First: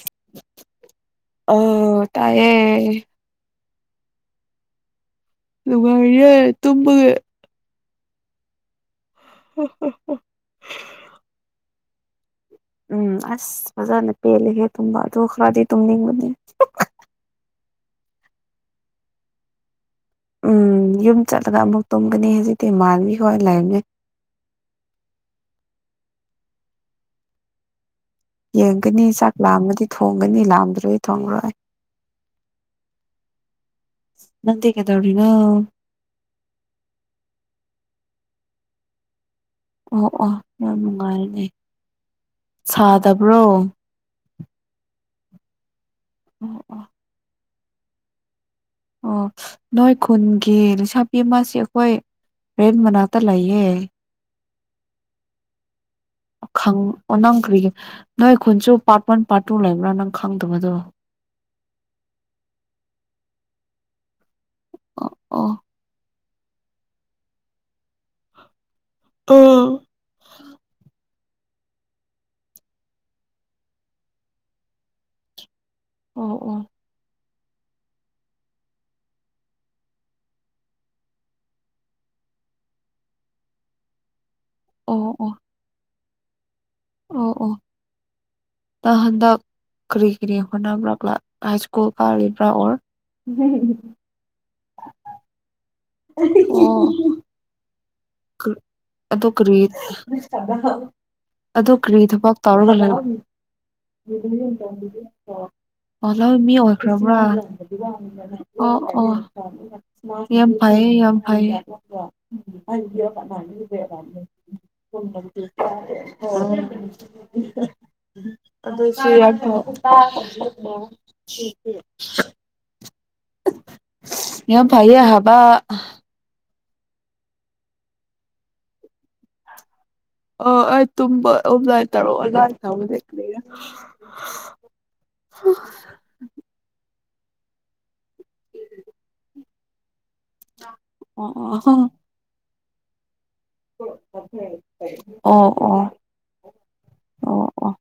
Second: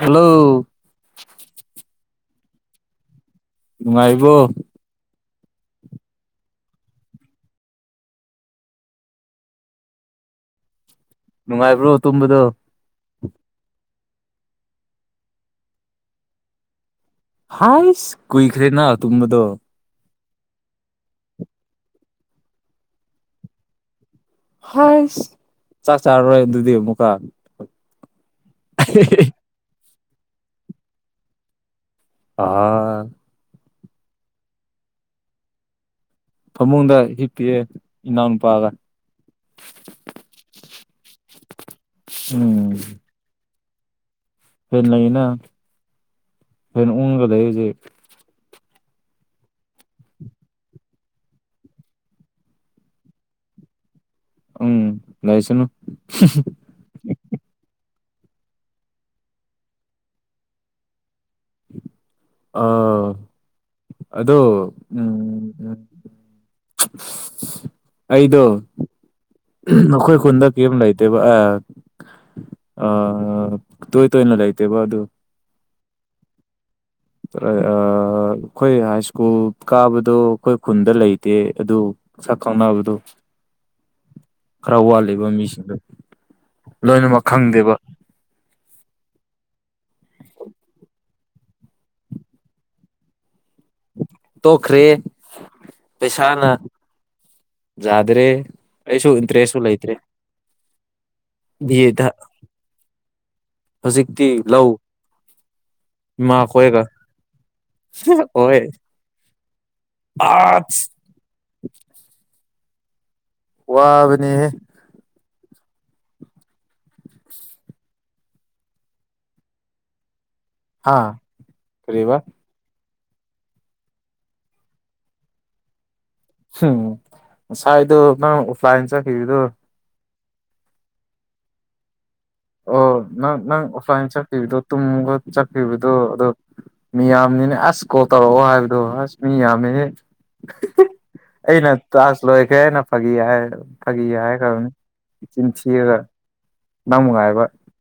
Hello ꯑꯣ ꯇꯥꯏꯌꯦ ꯅꯨꯡꯉꯥꯏꯔꯤꯕꯣ ꯅꯨꯡꯉꯥꯢꯔꯤꯌꯦ ꯇꯨꯝꯃꯒ ꯎ ꯍ [unintelligible] ꯅꯨꯡꯉꯥꯏꯕ꯭ꯔꯣ ꯇꯨꯝꯕꯗꯣ ꯎꯝ ꯑꯁ ꯐꯖꯅ ꯄꯦꯜꯂꯒꯦ ꯇꯨꯝꯕ ꯑꯗꯨ ꯈꯔꯗꯤ ꯇꯨꯝꯅꯤꯡꯕꯅꯤ ꯍꯥꯏꯁ ꯀꯨꯏꯈ꯭ꯔꯦꯅ ꯇꯨꯝꯕꯗꯣ ꯎꯝ ꯌꯨꯝ ꯆꯠꯂꯒ ꯑꯃꯨꯛ ꯇꯨꯝꯒꯅꯤ ꯍꯧꯖꯤꯛꯇꯤ ꯃꯥꯥꯟꯕꯤ ꯍꯣꯏ ꯂꯩꯕꯅꯦ ꯍꯁ ꯆꯥꯛ ꯆꯥꯔꯔꯣꯏ ꯑꯗꯨꯗꯤ ꯑꯃꯨꯛꯀꯥ ꯌꯦꯡꯒꯅꯤ ꯆꯥꯛ ꯂꯥꯝꯃꯗꯤ ꯊꯣꯡꯒꯅꯤ ꯂꯥꯝꯗ꯭ꯔꯗꯤ ꯊꯣꯡꯂꯣꯏ ꯑꯥ ꯅꯪꯗꯤ ꯀꯩꯗꯧꯔꯤꯅꯣ ꯐꯃꯨꯡꯗ ꯍꯤꯞ ꯄꯤꯛꯑꯦ ꯏꯅꯥꯎꯅꯨꯄꯥꯒ ꯑꯣ ꯑꯣ ꯌꯥꯝ ꯅꯨꯡꯉꯥꯏꯅꯦ ꯎꯝ ꯁꯥꯗꯕ꯭ꯔꯣ ꯂꯩꯅ ꯑꯣ ꯑꯣ [unintelligible] [unintelligible] ꯑꯣ ꯅꯣꯏ ꯈꯨꯟꯒꯤ ꯂꯩꯁꯥꯕꯤ ꯑꯃꯁꯤ ꯑꯩꯈꯣꯏ ꯔꯦꯟ ꯃꯅꯥꯛꯇ ꯂꯩꯌꯦ ꯎꯝ ꯂꯩꯁꯅꯨ ꯑꯣ ꯅꯪ ꯀꯔꯤꯒꯤ ꯅꯣꯏ ꯈꯨꯟꯁꯨ ꯄꯥꯔꯠ ꯋꯥꯟ ꯄꯥꯔꯠ ꯇꯨ ꯂꯩꯕ꯭ꯔꯥ ꯅꯪ ꯈꯪꯗꯕꯗꯣ ꯑꯥ ꯑꯗꯣ ꯑꯣ ꯑꯣ ꯎꯝ ꯎꯝ ꯑꯩꯗꯣ ꯑꯥ ꯑꯈꯣꯏ ꯈꯨꯟꯗ ꯌꯨꯝ ꯂꯩꯇꯦꯕ ꯑ ꯇꯣꯏ ꯇꯣꯏꯅ ꯂꯩꯇꯦꯕ ꯑꯗꯨ ꯑꯣ ꯑꯣ ꯑꯩꯈꯣꯏ ꯍꯥꯏ ꯁ꯭ꯀꯨꯜ ꯀꯥꯕꯗꯣ ꯑꯩꯈꯣꯏ ꯈꯨꯟꯗ ꯂꯩꯇꯦ ꯑꯗꯨ ꯁꯛ ꯈꯪꯅꯕꯗꯣ ꯈꯔ ꯑꯣ ꯋꯥꯠꯂꯤꯕ ꯑꯣ ꯃꯤꯁꯤꯡꯗꯣ ꯂꯣꯏꯅꯃꯛ ꯑꯣ ꯑꯣ ꯈꯪꯗꯦꯕ ꯅꯪ ꯍꯟꯗꯥꯛ ꯀꯔꯤ ꯀꯔꯤ ꯍꯣꯠꯅꯕ꯭ꯔꯥ ꯍꯥꯏ ꯁ꯭ꯀꯨꯜ ꯄꯥꯜꯂꯤꯕ꯭ꯔꯥ ꯑꯣꯔ ꯇꯣꯛꯈ꯭ꯔꯦ ꯑꯣ ꯌꯥꯥꯗ꯭ꯔꯦ ꯑꯗꯨ ꯀꯔꯤ ꯑꯗꯨ ꯕꯤ ꯀꯔꯤ ꯑꯦꯗ ꯊꯕꯛ ꯇꯥꯎꯔꯒ ꯂꯩ ꯍꯧꯖꯤꯛꯇꯤ ꯂꯧ ꯑꯣ ꯂꯧ ꯏꯃꯥ ꯃꯤ ꯈꯣꯏꯒ ꯑꯣꯏꯈ꯭ꯔꯕ꯭ꯔꯥ ꯍꯣꯏ ꯑꯣ ꯑꯣ ꯌꯥꯝ ꯑꯁ ꯐꯥꯏꯌꯦ ꯌꯥꯝ ꯐꯥꯏ ꯋꯥꯕꯅꯦꯍꯦ [unintelligible] [unintelligible] ꯍꯥ ꯀꯔꯤꯕ [unintelligible] ꯌꯥꯝ ꯐꯩꯌꯦ ꯍꯕꯥ ꯎꯝ ꯉꯁꯥꯏꯗꯣ ꯅꯪ ꯑꯣꯐꯂꯥꯏꯟ ꯆꯠꯈꯤꯕꯗꯣ ꯑꯣ ꯑꯩ ꯇꯨꯝꯕ ꯑꯣꯐꯂꯥꯏꯟ ꯇꯧꯔꯣ ꯑꯣꯟꯂꯥꯏꯟ ꯑꯣ ꯇꯧꯕꯗꯤ ꯅꯪ ꯀꯔꯤꯔ ꯅꯪ ꯑꯣꯐꯂꯥꯏꯟ ꯆꯠꯈꯤꯕꯗꯣ ꯇꯨꯡꯒ ꯆꯠꯈꯤꯕꯗꯣ ꯑꯗꯣ ꯃꯤ ꯌꯥꯝꯅꯤꯅꯦ ꯑꯁ ꯀꯣꯜ ꯇꯧꯔꯛꯑꯣ ꯍꯥꯏꯕꯗꯣ ꯑꯁ ꯃꯤ ꯌꯥꯝꯃꯦꯍꯦ ꯑꯣ ꯑꯩꯅ ꯑꯣ ꯇꯥꯁ ꯂꯣꯏꯈ꯭ꯔꯦ ꯍꯥꯏꯅ ꯐꯥꯒꯤ ꯍꯥꯏ ꯐꯥꯒꯤ ꯍꯥꯏꯈꯔꯕꯅꯤ ꯑꯣ ꯏꯆꯤꯟ ꯑꯣ ꯑꯣ ꯊꯤꯔꯒ ꯅꯪ ꯅꯨꯡꯉꯥꯏꯕ ꯑꯣ ꯑꯣ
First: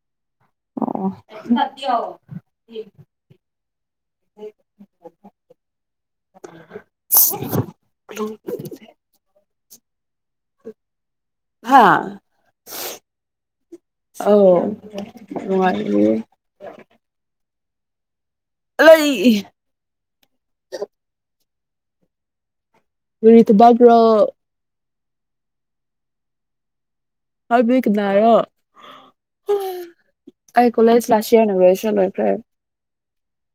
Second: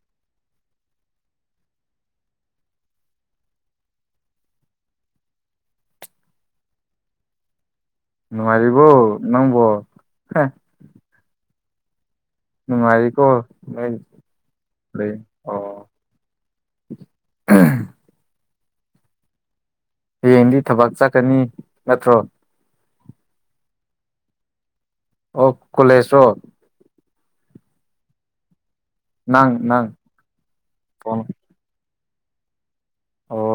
ꯑꯣ [unintelligible] [inaudible] ꯅꯨꯉꯥꯏꯔꯤꯕꯣ ꯅꯪꯝꯕꯣ ꯍꯥꯥ ꯅꯨꯡꯉꯥꯏꯔꯤꯀꯣ [unintelligible] ꯅꯨꯉꯥꯏꯔꯤꯌꯦ [unintelligible] ꯍꯌꯦꯡꯗꯤ ꯊꯕꯛ ꯆꯠꯀꯅꯤ ꯅꯠꯇ꯭ꯔꯣ ꯀꯔꯤ ꯊꯕꯥꯛꯔꯣ ꯑꯣ ꯀꯣꯂꯦꯖꯔꫭ ꯍꯥꯏꯕꯗꯤ ꯀꯅꯥꯔꯣ ꯅꯪ ꯅꯪ ꯑꯩ ꯀꯣꯂꯦꯖ ꯂꯥꯁ ꯏꯌꯥꯔꯅ ꯒ꯭ꯔꯦꯖ꯭ꯋꯦꯁꯟ ꯂꯣꯏꯈ꯭ꯔꯦ ꯑꯣ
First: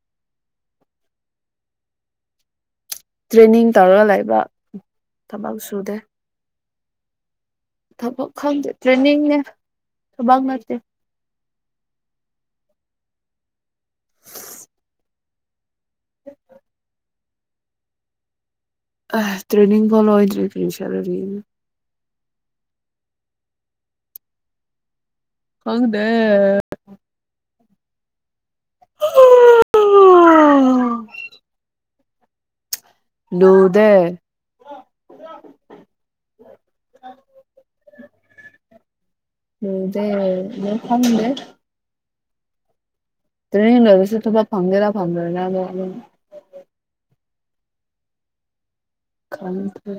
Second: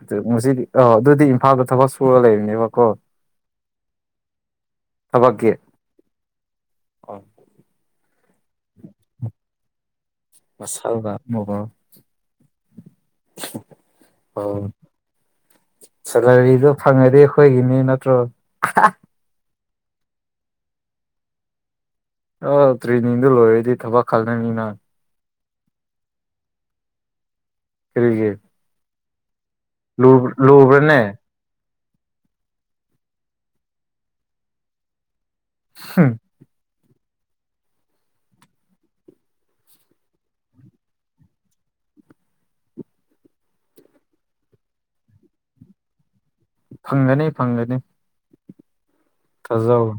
ꯑꯗꯨ ꯉꯁꯤꯗꯤ ꯑꫭ ꯑꯗꯨꯗꯤ ꯏꯝꯐꯥꯜꯗ ꯊꯕꯛ ꯁꯨꯔꯒ ꯂꯩꯕꯅꯦꯕ ꯇ꯭ꯔꯦꯅꯤꯡ ꯇꯧꯔꯒ ꯂꯩꯕ ꯊꯕꯛ ꯁꯨꯗꯦ ꯑ ꯊꯕꯛ ꯈꯪꯗꯦ ꯇ꯭ꯔꯦꯟꯅꯤꯡꯅꯦ ꯊꯕꯛ ꯅꯠꯇꯦ [unintelligible] ꯑꯣ ꯁꯦꯂꯔꯤꯗꯣ ꯐꯪꯉꯗꯤ ꯈꫭꯏꯒꯤꯅꯤ ꯅꯠꯇ꯭ꯔꯣ ꯑ ꯇ꯭ꯔꯦꯅꯤꯡ ꯐꯧ ꯂꯣꯏꯗ꯭ꯔꯤ ꯀ꯭ꯔꯤ ꯁꯦꯂꯔꯤꯅꫭ ꯑ ꯇ꯭ꯔꯤꯅꯤꯟꯗꯨ ꯂꯣꯏꯔꯗꯤ ꯊꯕꯛ ꯈꯜꯂꯅꯤꯅ ꯈꯪꯗꯦ ꯀꯔꯤꯒꯤ ꯂꯨꯕ ꯂꯨꯕ꯭ꯔꯦꯅꯦ ꯂꯨꯗꯦ [unintelligible] ꯂꯨꯗꯦ ꯑꯗꯨ ꯈꯪꯗꯦ ꯇ꯭ꯔꯦꯅꯤꯡ ꯂꫭꯏꯔꯁꯨ ꯊꯕꯛ ꯐꯪꯒꯦꯔ ꯐꯪꯂꫭꯏꯔ ꯑꯗꫭ ꯑꯗꯨꯝ ꯐꯪꯒꯅꯤ ꯐꯪꯒꯅꯤ ꯊꯥꯖꯧ ꯈꯪꯗꯦ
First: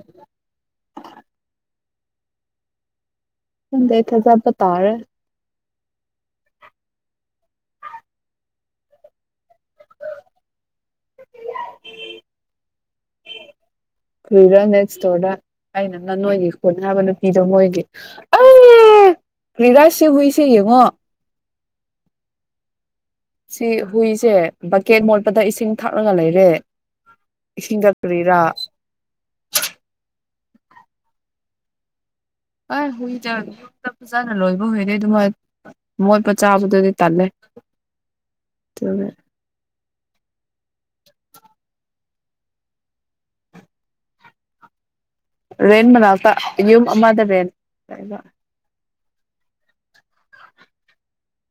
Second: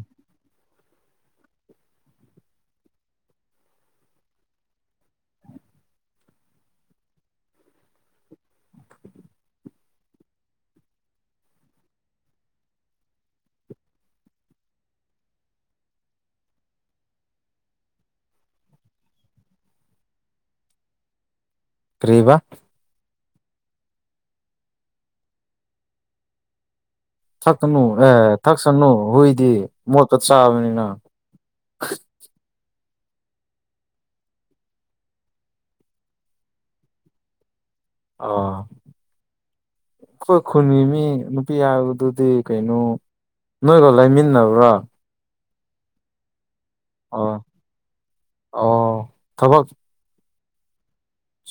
ꯈꯪꯗꯦ ꯑꯩ ꯊꯥꯗꯠꯄ ꯇꯔꯦ꯫ ꯍꯨꯏꯔ ꯅꯦꯠ ꯏꯁꯇꯣꯔꯗ ꯑꯩꯅ ꯅ ꯅꯣꯏꯒꯤ ꯍꯣꯠꯅꯅꯕ ꯅꯨꯄꯤꯗꯣ ꯃꯣꯏꯒꯤ ꯑꯩ ꯀꯔꯤꯔꯖꯁꯦ ꯍꯨꯏꯁꯦ ꯌꯦꯡꯉꯣ꯫ ꯀꯔꯤ ꯍꯥꯏꯕ ꯁꯤ ꯍꯨꯏꯁꯦ ꯕꯛꯀꯦꯠ ꯃꯣꯠꯄꯗ ꯏꯁꯤꯡ ꯊꯛꯂꯒ ꯂꯩꯔꯦ꯫ ꯊꯛꯀꯅꯨ ꯏꯁꯤꯡꯒ ꯑꯦ ꯀꯔꯤꯔꯥ ꯊꯛꯁꯅꯨ ꯍꯨꯏꯗꯤ ꯃꯣꯠꯄ ꯆꯥꯕꯅꯤꯅ꯫ ꯑ ꯍꯨꯏꯗ ꯐꯖꯅ ꯂꯣꯏꯕ ꯍꯨꯏꯅꯦ ꯑꯗꯨꯃꯥꯏ ꯃꯣꯠꯄ ꯆꯥꯕꯗꯨꯗꯤ ꯇꯜꯂꯦ꯫ ꯑꯣ ꯑꯗꯨꯅ ꯑꯩꯈꯣꯏ ꯈꯨꯟꯒꯤ ꯃꯤ ꯅꯨꯄꯤ ꯍꯥꯏꯕꯗꯨꯗꯤ ꯀꯩꯅꯣ꯫ ꯅꯣꯏꯒꯣ ꯂꯩꯃꯤꯟꯅꯕ꯭ꯔꯥ꯫ ꯔꯦꯟ ꯃꯅꯥꯛꯇ ꯌꯨꯝ ꯑꯃꯗ ꯑꯣ ꯔꯦꯟ ꯂꯩꯕ ꯑꯣ ꯊꯕꯛ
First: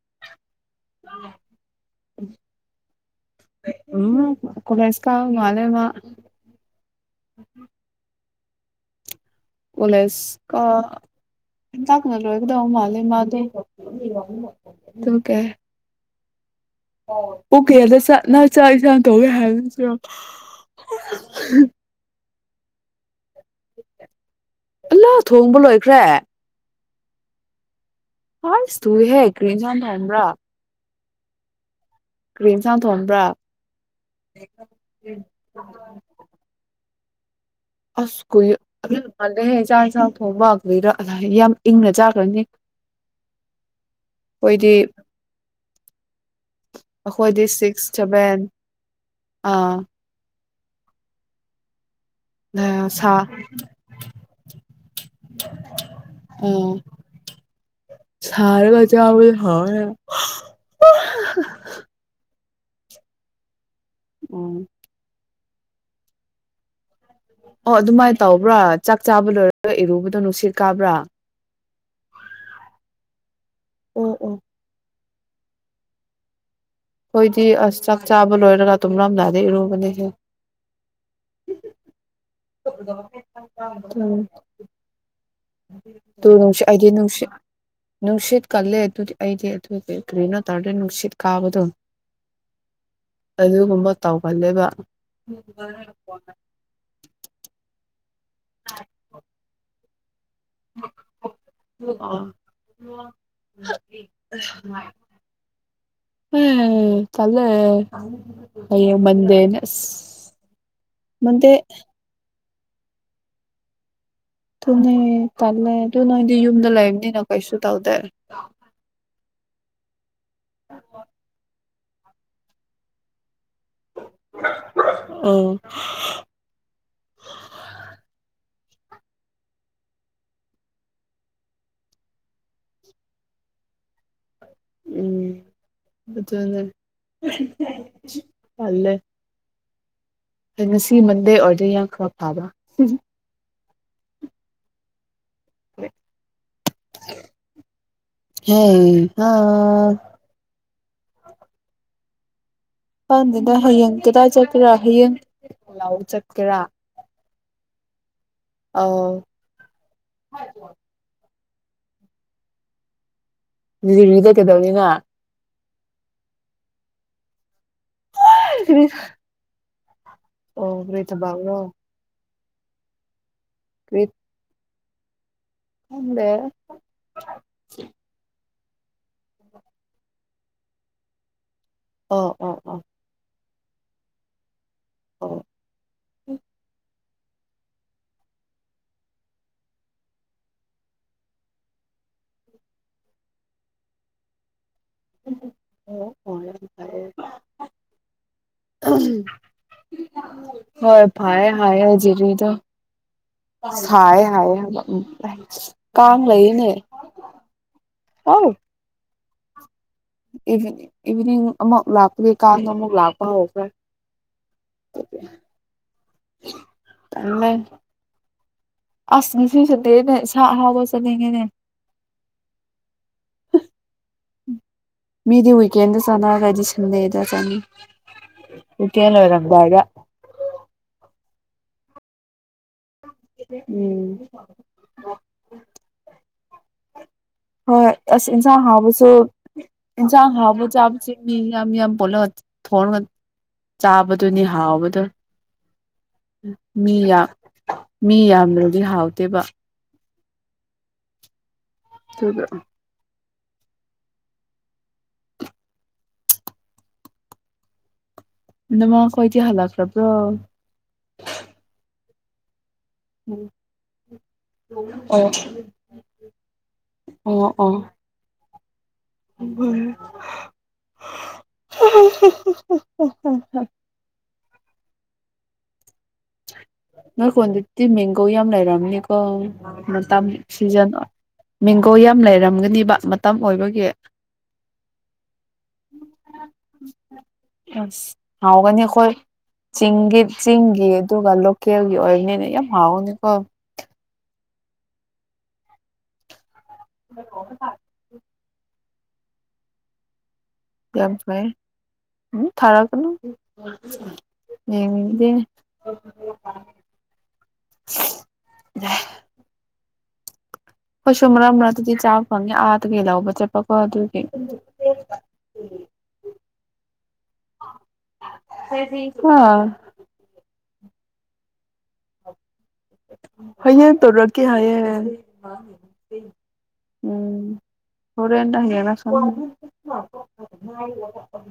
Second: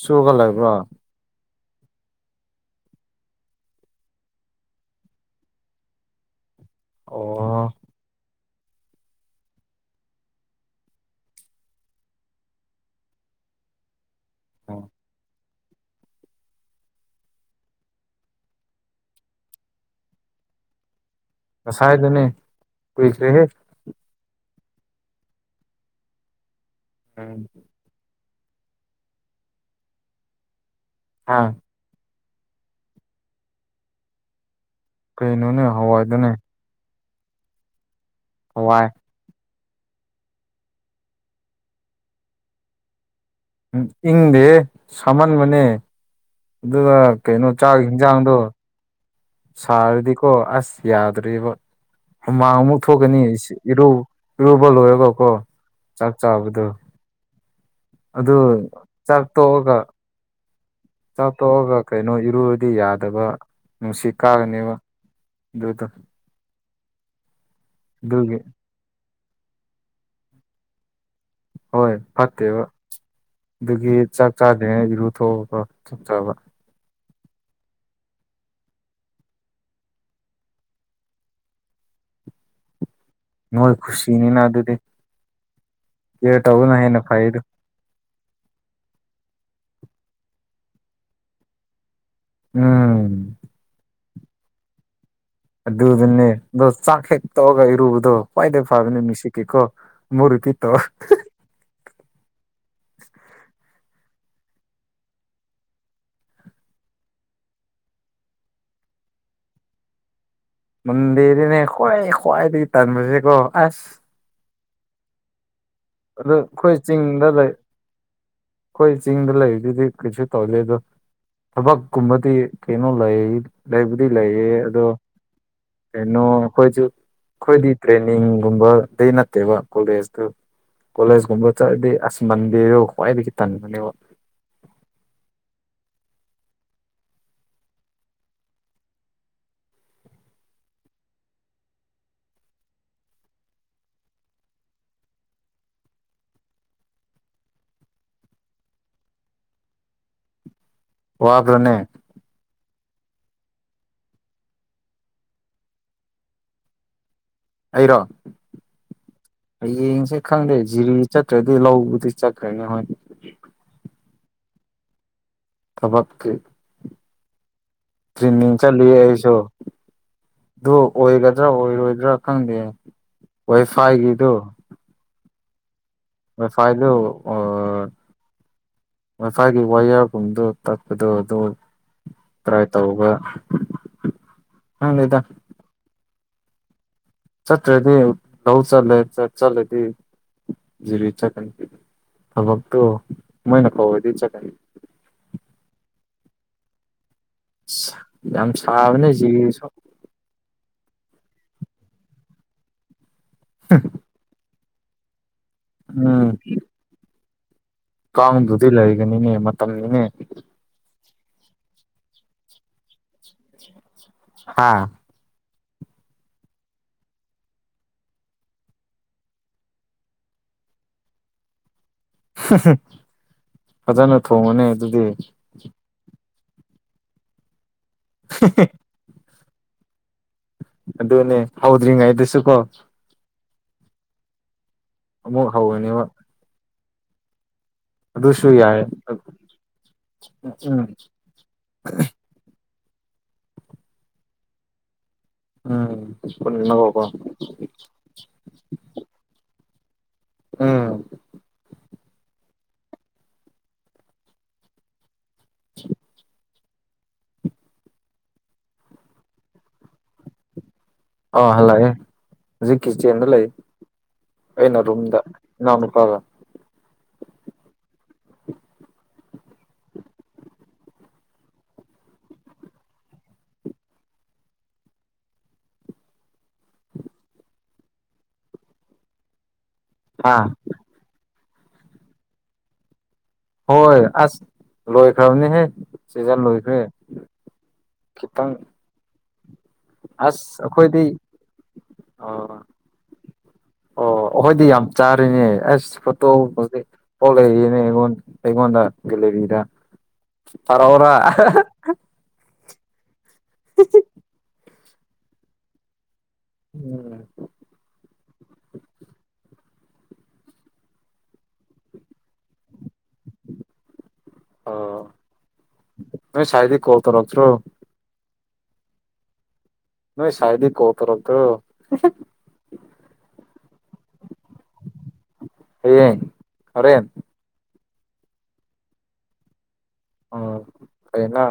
ꯁꯨꯔꯒ ꯂꯩꯕ꯭ꯔꯣ [inaudible] ꯎꯝ ꯀꯂꯦꯁ ꯀꯥ ꯃꯥꯂꯦ ꯃꯥ ꯑꯣ ꯑꯣꯂꯦꯁ ꯀꯣ ꯍꯟꯇꯥꯛꯅ ꯂꯣꯒꯗꯧ ꯃꯥꯂꯦ ꯃꯥꯗꯤ ꯇꯨ ꯀꯦ ꯑꯣꯀꯦꯗ ꯅꯪ ꯆꯥꯛ ꯏꯥꯡꯅ ꯇꯧꯋꯦ ꯍꯥꯏꯕ ꯅꯠꯇꯔꯣ ꯍꯥꯏꯕꯅꯦ ꯀꯈ꯭ꯔꯦꯍꯦ ꯂꯥꯛ ꯊꯣꯡꯕ ꯂꯣꯏꯈ꯭ꯔꯦ꯫ ꯎꯝ ꯍꯁ ꯊꯨꯏꯍꯦ ꯀ꯭ꯔꯤ ꯌꯦꯟꯖꯥꯡ ꯊꯣꯡꯕꯔ꯫ ꯍꯥꯥ ꯀ꯭ꯔꯤ ꯌꯦꯟꯖꯥꯡ ꯊꯣꯡꯕ꯭ꯔꯥ ꯀꯩꯅꯣꯅꯦ ꯍꯋꯥꯏꯗꯨꯅꯦ꯫ ꯑꯁ ꯀꯨꯏ ꯍꯋꯥꯏ ꯑꯗꯨ ꯃꯥꯜꯂꯦ ꯆꯥꯛ ꯌꯦꯟꯖꯥꯡ ꯊꯣꯡꯕ ꯀꯔꯤꯔ ꯌꯥꯝ ꯏꯪꯅ ꯆꯥꯈ꯭ꯔꯅꯤ꯫ ꯎ ꯏꯪꯗꯦ ꯑꯩꯈꯣꯏꯗꯤ ꯁꯥꯝꯃꯟꯕꯅꯦ ꯑꯗꯨꯒ ꯑꯩꯈꯣꯏꯗꯤ ꯀꯩꯅꯣ ꯆꯥꯛ ꯁꯤꯛꯁ ꯍꯤꯟꯖꯥꯡꯗꯣ ꯁꯚꯦꯟ ꯁꯥꯔꯗꯤꯀꯣ ꯑꯁ ꯌꯥꯗ꯭ꯔꯦꯕ꯫ ꯍꯨꯃꯥꯡ ꯑꯃꯨꯛ ꯑꯥ ꯁꯥ ꯊꯣꯛꯀꯅꯤ ꯏꯔꯨ ꯏꯔꯨꯕ ꯂꯣꯏꯔꯒꯀꯣ꯫ ꯆꯥꯛ ꯆꯥꯕꯗꯨꯣ ꯑꯥ ꯑꯗꯨ ꯁꯥꯔꯒ ꯆꯥꯛ ꯆꯥꯕꯗꯣ ꯇꯣꯛꯑꯒ ꯍꯥꯎꯋꯦ ꯆꯥꯛꯊꯣꯛꯑꯒ ꯀꯩꯅꯣ ꯏꯔꯨꯔꯗꯤ ꯌꯥꯗꯕ ꯅꯨꯡꯁꯤꯠ ꯎꯝ ꯀꯥꯒꯅꯦꯕ ꯑꯗꯨꯗꯣ꯫ ꯑꯣ ꯑꯗꯨꯃꯥꯏꯅ ꯑꯗꯨꯒꯤ ꯇꯧꯕ꯭ꯔꯥ ꯆꯥꯛ ꯆꯥꯕ ꯂꯣꯏꯔꯒ ꯏꯔꯨꯕꯗꯣ ꯅꯨꯡꯁꯤꯠ ꯀꯥꯕ꯭ꯔꯥ꯫ ꯍꯣꯏ ꯐꯠꯇꯦꯕ ꯑꯗꯨꯒꯤ ꯑꯣ ꯆꯥꯛ ꯑꯣ ꯆꯥꯗ꯭ꯔꯤꯉꯩ ꯏꯔꯨꯊꯣꯛꯑꯀ ꯆꯥꯛ ꯆꯥꯕ꯫ ꯑꯩꯈꯣꯏꯗꯤ ꯑꯁ ꯆꯥꯛ ꯆꯥꯕ ꯂꯣꯏꯔꯒ ꯇꯨꯝꯂꯝꯗꯥꯏꯗ ꯏꯔꯨꯕꯅꯤꯍꯦ꯫ [inaudible] ꯅꯣꯏ ꯈꯨꯨꯁꯤꯅꯤꯅ ꯑꯗꯨꯗꯤ ꯇꯨ ꯀꯦꯌꯔ ꯅꯨꯡꯁꯤ ꯇꯧꯕꯅ ꯑꯗꯤ ꯍꯦꯟꯅ ꯅꯨꯡꯁꯤ ꯐꯩꯗ ꯅꯨꯡꯁꯤꯠ ꯀꯜꯂꯦ ꯑꯗꯨꯗꯤ ꯑꯩꯗꯤ ꯑꯗꯨ ꯀꯔꯤꯅꯣ ꯇꯧꯔꯗꯤ ꯅꯨꯡꯁꯤꯠ ꯀꯥꯕꯗꯣ꯫ ꯎꯝ ꯑꯗꯨꯒꯨꯝꯕ ꯇꯧꯒꯜꯂꯦꯕ꯫ ꯑꯗꯨꯗꯅꯦ ꯑꯗꯣ ꯆꯥꯛ ꯍꯦꯛ ꯇꯣꯛꯔꯒ ꯏꯔꯨꯕꯗꯣ ꯈ꯭ꯋꯥꯏꯗꯩ ꯐꯕꯅꯦ ꯃꯤꯁꯤꯛꯀꯤꯀꯣ꯫ [unintelligible] [unintelligible] ꯎꯝ ꯇꯜꯂꯦ꯫ ꯍꯌꯦꯡ ꯃꯟꯗꯦꯅꯦ ꯑꯁ ꯃꯟꯗꯦ ꯃꯟꯗꯦꯅꯤꯅꯦ ꯈ꯭ꯋꯥꯏ ꯈ꯭ꯋꯥꯏꯗꯒꯤ ꯇꯟꯕꯁꯦꯀꯣ ꯑꯁ ꯑꯗꯨꯅꯦ ꯇꯜꯂꯦ ꯑꯗꯨ ꯅꯣꯏꯗꯤ ꯑꯗꯣ ꯌꯨꯝꯗ ꯑꯩꯈꯣꯏ ꯂꯩꯕꯅꯤꯅ ꯆꯤꯡꯗ ꯂꯩ ꯀꯩꯁꯨ ꯇꯧꯗꯦ ꯑꯩꯈꯣꯏ ꯆꯤꯡꯗ ꯂꯩꯕꯗꯨꯗꯤ ꯀꯩꯁꯨ ꯇꯧꯗꯦ ꯑꯗꯨ ꯊꯕꯛꯀꯨꯝꯕꯗꯤ ꯀꯩꯅꯣ ꯂꯩ ꯂꯩꯕꯨꯗꯤ ꯂꯩꯌꯦ ꯑꯗꯣ ꯑꯥ ꯅꯣ ꯑꯩꯈꯣꯏꯖꯨ ꯑꯩꯈꯣꯏꯗꯤ ꯇ꯭ꯔꯦꯟꯅꯤꯡꯒꯨꯝꯕꯗꯩ ꯅꯠꯇꯦꯕ ꯀꯣꯂꯦꯖꯇꯨ ꯀꯣꯂꯦꯖꯀꯨꯝꯕ ꯆꯠꯂꯗꯤ ꯑꯁ ꯃꯟꯗꯦꯗꯣ ꯈ꯭ꯋꯥꯏꯗꯒꯤ ꯇꯟꯕꯅꯦꯕ ꯎꯝ ꯑꯗꯨꯨꯅꯦ ꯇꯜꯂꯦ ꯉꯁꯤ ꯃꯟꯗꯦ ꯑꯣꯏꯔꯗꯤ ꯌꯥꯝ ꯈꯔ ꯐꯥꯕ [unintelligible] ꯋꯥꯕ꯭ꯔꯅꯦ ꯋꯥꯗꯦꯗ ꯍꯌꯦꯡ ꯀꯗꯥꯏ ꯆꯠꯀꯦꯔꯥ ꯍꯌꯦꯡ ꯂꯧ ꯆꯠꯀꯦꯔꯥ ꯑꯩꯔꯣ ꯑꯧ ꯍꯌꯦꯡꯁꯦ ꯈꯪꯗꯦ ꯖꯤꯔꯤ ꯆꯠꯇ꯭ꯔꯗꯤ ꯂꯧꯕꯗꯤ ꯆꯠꯈ꯭ꯔꯅꯤ ꯍꯣꯏ [unintelligible] ꯀꯩꯗꯧꯅꯤ ꯅꯣꯏ ꯊꯕꯛꯀꯤ ꯇ꯭ꯔꯦꯟꯅꯤꯡ ꯆꯠꯂꯤꯌꯦ ꯑꯩꯁꯨ ꯑꯗꯨ ꯑꯣ ꯀꯔꯤ ꯑꯣꯏꯒꯗ꯭ꯔꯥ ꯊꯕꯛꯔꯣ ꯑꯣꯏꯔꯣꯏꯗ꯭ꯔꯥ ꯈꯪꯗꯦ ꯀꯔꯤ ꯋꯥꯏꯐꯥꯏꯒꯤꯗꯨ ꯈꯪꯗꯦ ꯋꯥꯏꯐꯥꯏꯗꯨ ꯑꯥ ꯋꯥꯏꯐꯥꯏꯒꯤ ꯋꯥꯌꯔꯒꯨꯝꯕꯗꯨ ꯇꯠꯄꯗꯨ ꯑꯗꯨ ꯑꯣ ꯑꯣ ꯇ꯭ꯔꯥꯏ ꯑꯣ ꯇꯧꯕ ꯈꯪꯗꯦꯗ [unintelligible] ꯆꯠꯇ꯭ꯔꯗꯤ ꯂꯧ ꯆꯠꯂꯦ ꯆꯠ ꯆꯠꯂꯗꯤ ꯖꯤꯔꯤ ꯆꯠꯀꯅꯤ ꯊꯕꯛꯇꯣ ꯃꯣꯏꯅ ꯀꯧꯔꯗꯤ ꯆꯠꯀꯅꯤ ꯑꯣ [unintelligible] ꯑꯁ ꯌꯥꯝ ꯁꯥꯕꯅꯦ ꯖꯤꯔꯤꯁꯨ ꯍꯣꯏ ꯐꯩꯌꯦ ꯍꯥꯏꯌꯦ ꯖꯤꯔꯤꯗꯣ ꯁꯥꯏ ꯍꯥꯏꯌꯦ ꯍꯥꯏꯕ ꯎꯝ ꯀꯥꯡ ꯎꯝ ꯂꯩꯌꯦꯅꯦ ꯑꯧ ꯀꯥꯡꯕꯨꯗꯤ ꯂꯩꯒꯅꯤꯅꯦ ꯃꯇꯝꯅꯤꯅꯦ ꯏꯚꯤꯅꯤꯡ ꯏꯚꯤꯅꯤꯡ ꯑꯃꯨꯛ ꯂꯥꯛꯄꯒꯤ ꯀꯥꯡ ꯑꯃꯨꯛ ꯂꯥꯛꯄ ꯍꯧꯈ꯭ꯔꯦ [inaudible] ꯇꯜꯂꯦ ꯑꯁ ꯉꯁꯤ ꯁꯨꯇꯤꯅꯦ ꯏꯟꯁꯥꯡ ꯑꯍꯥꯎꯕ ꯆꯥꯅꯤꯡꯉꯦꯅꯦ ꯐꯖꯅ ꯊꯣꯡꯉꯣꯅꯦ ꯑꯗꯨꯗꯤ ꯑꯩꯗꯤ ꯋꯤꯀꯦꯟꯗ ꯆꯥꯅꯔꯗꯤ ꯁꯟꯗꯦꯗ ꯆꯥꯅꯤ [unintelligible] ꯇꯨꯌꯦꯜꯐ ꯂꯣꯏꯔꯝꯗꯥꯏꯗ ꯑꯗꯨꯅꯦ ꯍꯧꯗ꯭ꯔꯤꯉꯩꯗꯁꯨꯀꯣ ꯎꯝ ꯑꯃꯨꯛ ꯍꯧꯔꯅꯦꯕ ꯍꯣꯏ ꯑꯁ ꯑꯗꯨꯁꯨ ꯑꯦꯟꯁꯥꯡ ꯌꯥꯏ ꯍꯥꯎꯕꯁꯨ ꯏꯟꯁꯥꯡ ꯍꯥꯎꯕ ꯎꯝ ꯆꯥꯕꯁꯤ ꯃꯤ ꯌꯥꯝ ꯌꯥꯝ ꯄꯨꯜꯂꯒ ꯊꯣꯡꯂꯒ ꯆꯥꯕꯗꯨꯅꯤ ꯍꯥꯎꯕꯗꯨ ꯎꯝ ꯄꯨꯜꯂꯒ ꯀꯣ ꯃꯤ ꯌꯥꯝꯗꯔ꯭ꯗꯤ ꯍꯥꯎꯇꯦꯕ ꯎꯝ ꯗꯨꯗ ꯅꯃꯥ ꯈꯣꯏꯗꯤ ꯍꯜꯂꯛꯂꯕ꯭ꯔꯣ ꯑ ꯍꯜꯂꯛꯑꯦ ꯍꯧꯖꯤꯛꯀꯤ ꯆꯦꯟꯗꯣꯂꯩ ꯑꯩꯅ ꯔꯨꯝꯗ ꯑꯣ ꯏꯅꯥꯎꯅꯨꯄꯥꯒ ꯑꯣ ꯑꯣ [unintelligible] [unintelligible] ꯅꯣꯏꯈꯨꯟꯗꯨ ꯇꯤ ꯃꯦꯡꯒꯣ ꯌꯥꯝ ꯂꯩꯔꯝ ꯅꯤꯀꯣ ꯃꯇꯝ ꯍꯥ ꯁꯤꯖꯟ ꯑꯣꯏ ꯃꯦꯡꯒꯣ ꯌꯥꯝ ꯂꯩꯔꯝꯒꯅꯤꯕ ꯃꯇꯝ ꯑꯣꯏꯕꯒꯤ ꯍꯣꯏ ꯑꯁ ꯂꯣꯏꯈ꯭ꯔꯝꯅꯤꯍꯦ ꯁꯤꯖꯟ ꯂꯣꯏꯈ꯭ꯔꯦ ꯑꯁ ꯈꯤꯇꯪ ꯍꯥꯎꯋꯦꯠ ꯅꯦꯈꯣꯏ ꯆꯤꯡꯒꯤ ꯑꯁ ꯆꯤꯡꯒꯤ ꯑꯩꯈꯣꯏꯗꯤ ꯑꯗꯨꯒ ꯂꯣꯀꯦꯜꯒꯤ ꯑ ꯑꯣꯏꯅꯤꯅ ꯌꯥꯝ ꯍꯥꯎꯋꯅꯤꯀꯣ ꯑꯣ ꯑꯣꯈꯣꯏꯗꯤ ꯌꯥꯝ ꯆꯥꯔꯤꯅꯦ ꯑꯁ ꯐꯣꯇꯣ [unintelligible] ꯂꯩꯔꯤꯅꯦ ꯑꯩꯉꯣꯟ ꯑꯩꯉꯣꯟꯗ ꯒꯦꯂꯔꯤꯗ ꯊꯥꯔꯛꯑꯣꯔꯥ ꯌꯥꯝꯐꯩ ꯎꯝ ꯊꯥꯔꯛꯒꯅꯨ ꯌꯦꯡꯅꯤꯡꯗꯦ ꯎꯝ [unintelligible] ꯈꯣꯏꯁꯨ ꯃꯔꯛ ꯃꯔꯛꯇꯗꯤ ꯆꯥꯕ ꯐꯪꯉꯦ ꯑꯥꯗꯒꯤ ꯂꯧꯕ ꯆꯠꯄꯀꯣ ꯑꯗꯨ ꯑꯣ ꯅꯣꯏ ꯁꯥꯏꯗꯤ ꯀꯣꯜ ꯇꯧꯔꯛꯇ꯭ꯔꯣ [unintelligible] ꯍꯥ ꯅꯣꯏ ꯁꯥꯏꯗꯤ ꯀꯣꯜ ꯇꯧꯔꯛꯇ꯭ꯔꯣ ꯍꯌꯦꯡ ꯇꯧꯔꯛꯀꯦ ꯍꯥꯏꯌꯦ ꯍꯌꯦꯡ ꯍꯣꯔꯦꯟ ꯎꯝ ꯍꯣꯔꯦꯟꯂ ꯍꯌꯦꯡꯂ ꯈꯪꯗꯦ ꯀꯔꯤꯅꯣ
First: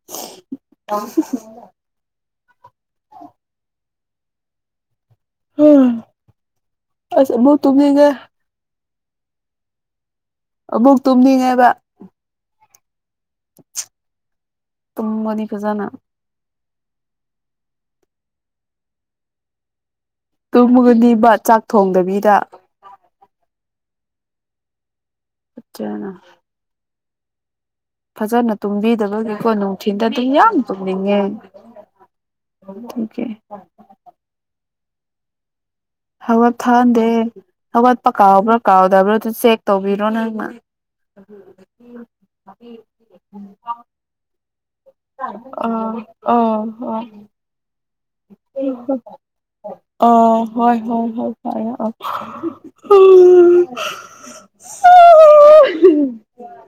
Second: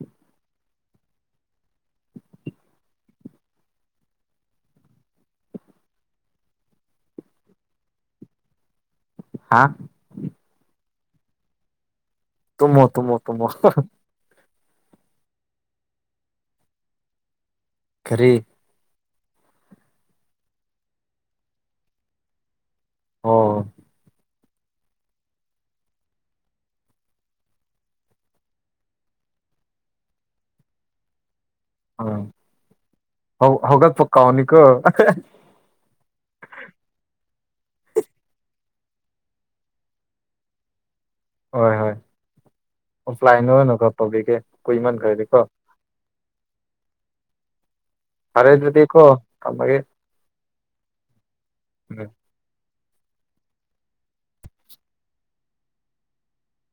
[unintelligible] ꯍꯥ ꯑꯁ ꯑꯃꯨꯛ ꯇꯨꯝꯅꯤꯡꯉꯦ ꯍꯥ ꯑꯃꯨꯛ ꯇꯨꯝꯅꯤꯡꯉꯦꯕ ꯇꯝꯃꯣ ꯇꯨꯝꯃꯣ ꯇꯨꯝꯃꯣ ꯇꯨꯝꯃꯅꯤ ꯐꯖꯅ ꯀꯔꯤ ꯇꯨꯝꯃꯒꯅꯤꯕ ꯆꯥꯛ ꯊꯣꯡꯗꯕꯤꯗ ꯑꯣ ꯐꯠꯖꯅ ꯐꯖꯅ ꯇꯨꯝꯕꯤꯗꯕꯒꯤꯀꯣ ꯅꯨꯡꯊꯤꯟꯗꯗꯤ ꯌꯥꯝ ꯇꯨꯝꯅꯤꯡꯉꯦ ꯑꯥ ꯑꯗꯨꯒꯤ ꯍꯧ ꯍꯧꯒꯠꯄ ꯀꯥꯎꯅꯤꯀꯣ ꯍꯒꯠ ꯊꯍꯟꯗꯦ ꯍꯧꯒꯠꯄ ꯀꯥꯎꯕ꯭ꯔꯥ ꯀꯥꯎꯗꯕ꯭ꯔꯥ ꯑꯗꯨ ꯆꯦꯛ ꯇꯧꯕꯤꯔꯣ ꯅꯪꯅ ꯍꯣꯏ ꯍꯣꯏ ꯑꯣꯐꯂꯥꯏꯟꯗ ꯑꯣꯏꯅꯀꯣ ꯇꯧꯕꯤꯒꯦ ꯀꯨꯏꯃꯟꯈꯔꯗꯤꯀꯣ ꯑ ꯑꯥ ꯍ ꯐꯔꯦ ꯗꯨꯗꯤ ꯀꯣ ꯊꯝꯃꯒꯦ ꯑꯥ ꯍꯣꯏ ꯍꯣꯏ ꯍꯣꯏ ꯐꯔꯦ ꯑꯥ ꯎꯝ [unintelligible] [unintelligible]